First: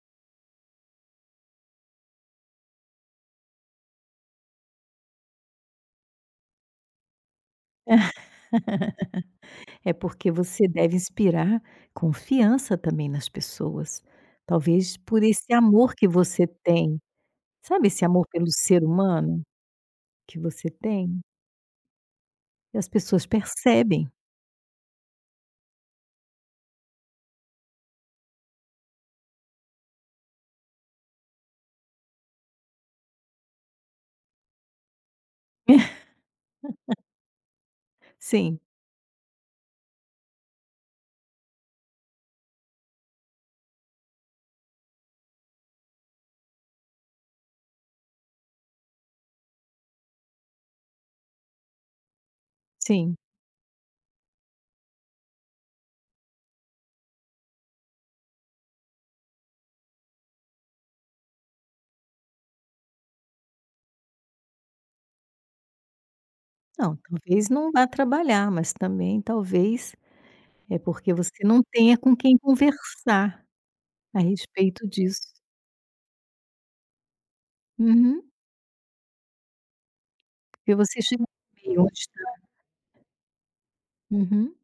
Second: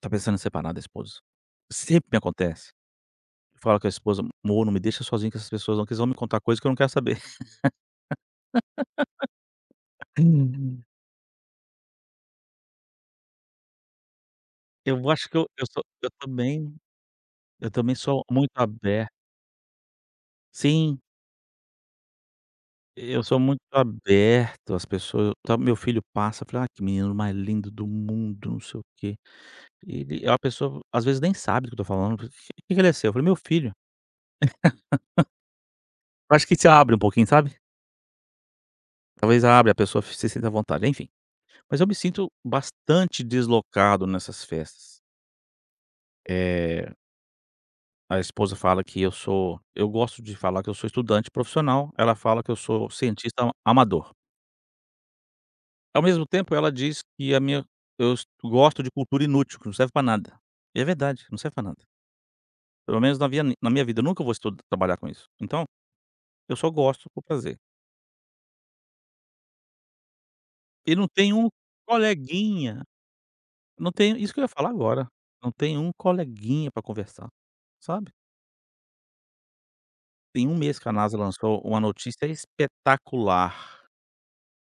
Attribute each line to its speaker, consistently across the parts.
Speaker 1: Está pensando em separar da esposa, sempre me acontece, que fala que a esposa, amor, me deixa sozinho com essas pessoas não, vocês vão me contar coisa que eu não quero saber.
Speaker 2: É porque você deve inspirar confiança também nas pessoas, talvez
Speaker 1: Eu
Speaker 2: por
Speaker 1: acho que eu
Speaker 2: esse
Speaker 1: eu sou
Speaker 2: amor que
Speaker 1: eu
Speaker 2: você
Speaker 1: também,
Speaker 2: tem,
Speaker 1: eu
Speaker 2: Sabe
Speaker 1: também
Speaker 2: esse
Speaker 1: sou
Speaker 2: amor
Speaker 1: muito
Speaker 2: pelo ser
Speaker 1: aberto.
Speaker 2: humano que você
Speaker 1: Sim.
Speaker 2: tem? E as
Speaker 1: Eu
Speaker 2: pessoas
Speaker 1: sou muito
Speaker 2: percebem.
Speaker 1: aberto, as pessoa, ta meu filho passa, fala: "ah que menino mais lindo do mundo, não sei o quê," ele a pessoa às vezes nem sabe do que eu estou falando, que que ele seu? Eu falei meu filho. Eu acho que te abre um pouquinho, sabe?
Speaker 2: Sim.
Speaker 1: Talvez abre a pessoa se sinta à vontade enfim. Mas eu me sinto bastante deslocado nessas festas. Eh. A esposa fala que eu sou eu gosto de falar que eu sou estudante profissional, ela fala que eu sou
Speaker 2: Sim.
Speaker 1: cientista amador. Ao mesmo tempo ela diz que a minha, eu es gosto de cultura inútil que não serve para nada. E é verdade, não serve para nada. Pelo menos na minha na minha vida, eu nunca vou estudar trabalhar com isso. Então, eu só
Speaker 2: Não,
Speaker 1: gosto por
Speaker 2: talvez
Speaker 1: prazer.
Speaker 2: não vá trabalhar mas também talvez é
Speaker 1: E não
Speaker 2: porque
Speaker 1: tem
Speaker 2: você
Speaker 1: um
Speaker 2: não tenha com quem
Speaker 1: coleguinha,
Speaker 2: conversar,
Speaker 1: não tem
Speaker 2: a
Speaker 1: isso que eu ia falar
Speaker 2: respeito
Speaker 1: agora,
Speaker 2: disso.
Speaker 1: não tem um coleguinha para conversar, sabe
Speaker 2: Uhum.
Speaker 1: Tem um
Speaker 2: Porque
Speaker 1: mês que a
Speaker 2: você
Speaker 1: Nasa
Speaker 2: chegou
Speaker 1: lançou
Speaker 2: no meio
Speaker 1: uma
Speaker 2: da onde
Speaker 1: notícia
Speaker 2: está.
Speaker 1: espetacular.
Speaker 2: Uhum.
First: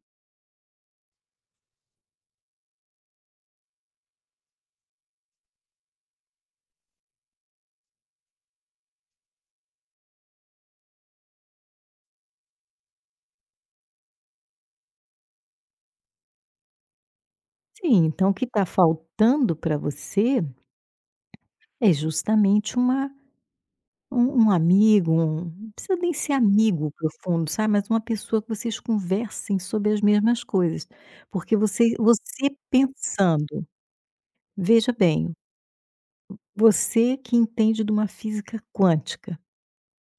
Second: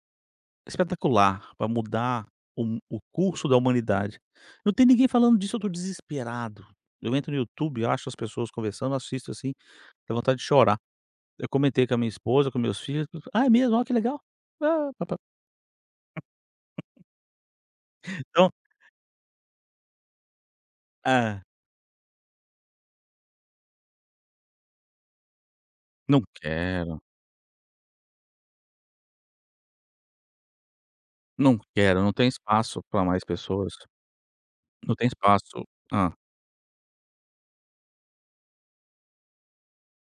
Speaker 1: Espetacular para mudar o mu o curso da humanidade. Não tem ninguém falando disso, eu estou desesperado, eu entro no YouTube e acho as pessoas conversando, assisto assim, tenho vontade de chorar, eu comentei com a minha esposa, com meus filhos, ah é mesmo olha que legal, ah pa pa.
Speaker 2: Sim, então o que
Speaker 1: Então.
Speaker 2: está faltando para você
Speaker 1: Hã?
Speaker 2: é justamente uma, um um amigo, um não precisa nem
Speaker 1: Não
Speaker 2: ser amigo
Speaker 1: quero.
Speaker 2: profundo, sabe, mas uma pessoa que vocês conversem sobre as mesmas coisas, porque
Speaker 1: Não quero, não tem
Speaker 2: você-você
Speaker 1: espaço para mais
Speaker 2: pensando,
Speaker 1: pessoas.
Speaker 2: veja
Speaker 1: Não tem
Speaker 2: bem,
Speaker 1: espaço. Hã?
Speaker 2: você que entende de uma física quântica,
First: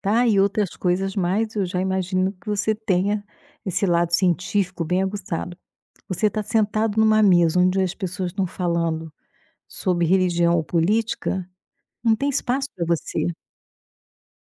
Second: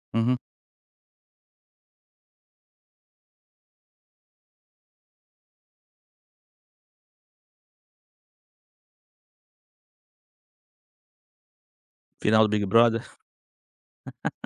Speaker 2: tá,
Speaker 1: Aham.
Speaker 2: e outras coisas mais, eu já imagino que você tenha esse lado científico bem aguçado. Você está sentado em um mesa onde as pessoas estão falando sobre religião ou política, não tem
Speaker 1: Final do Big
Speaker 2: espaço para
Speaker 1: Brother?
Speaker 2: você.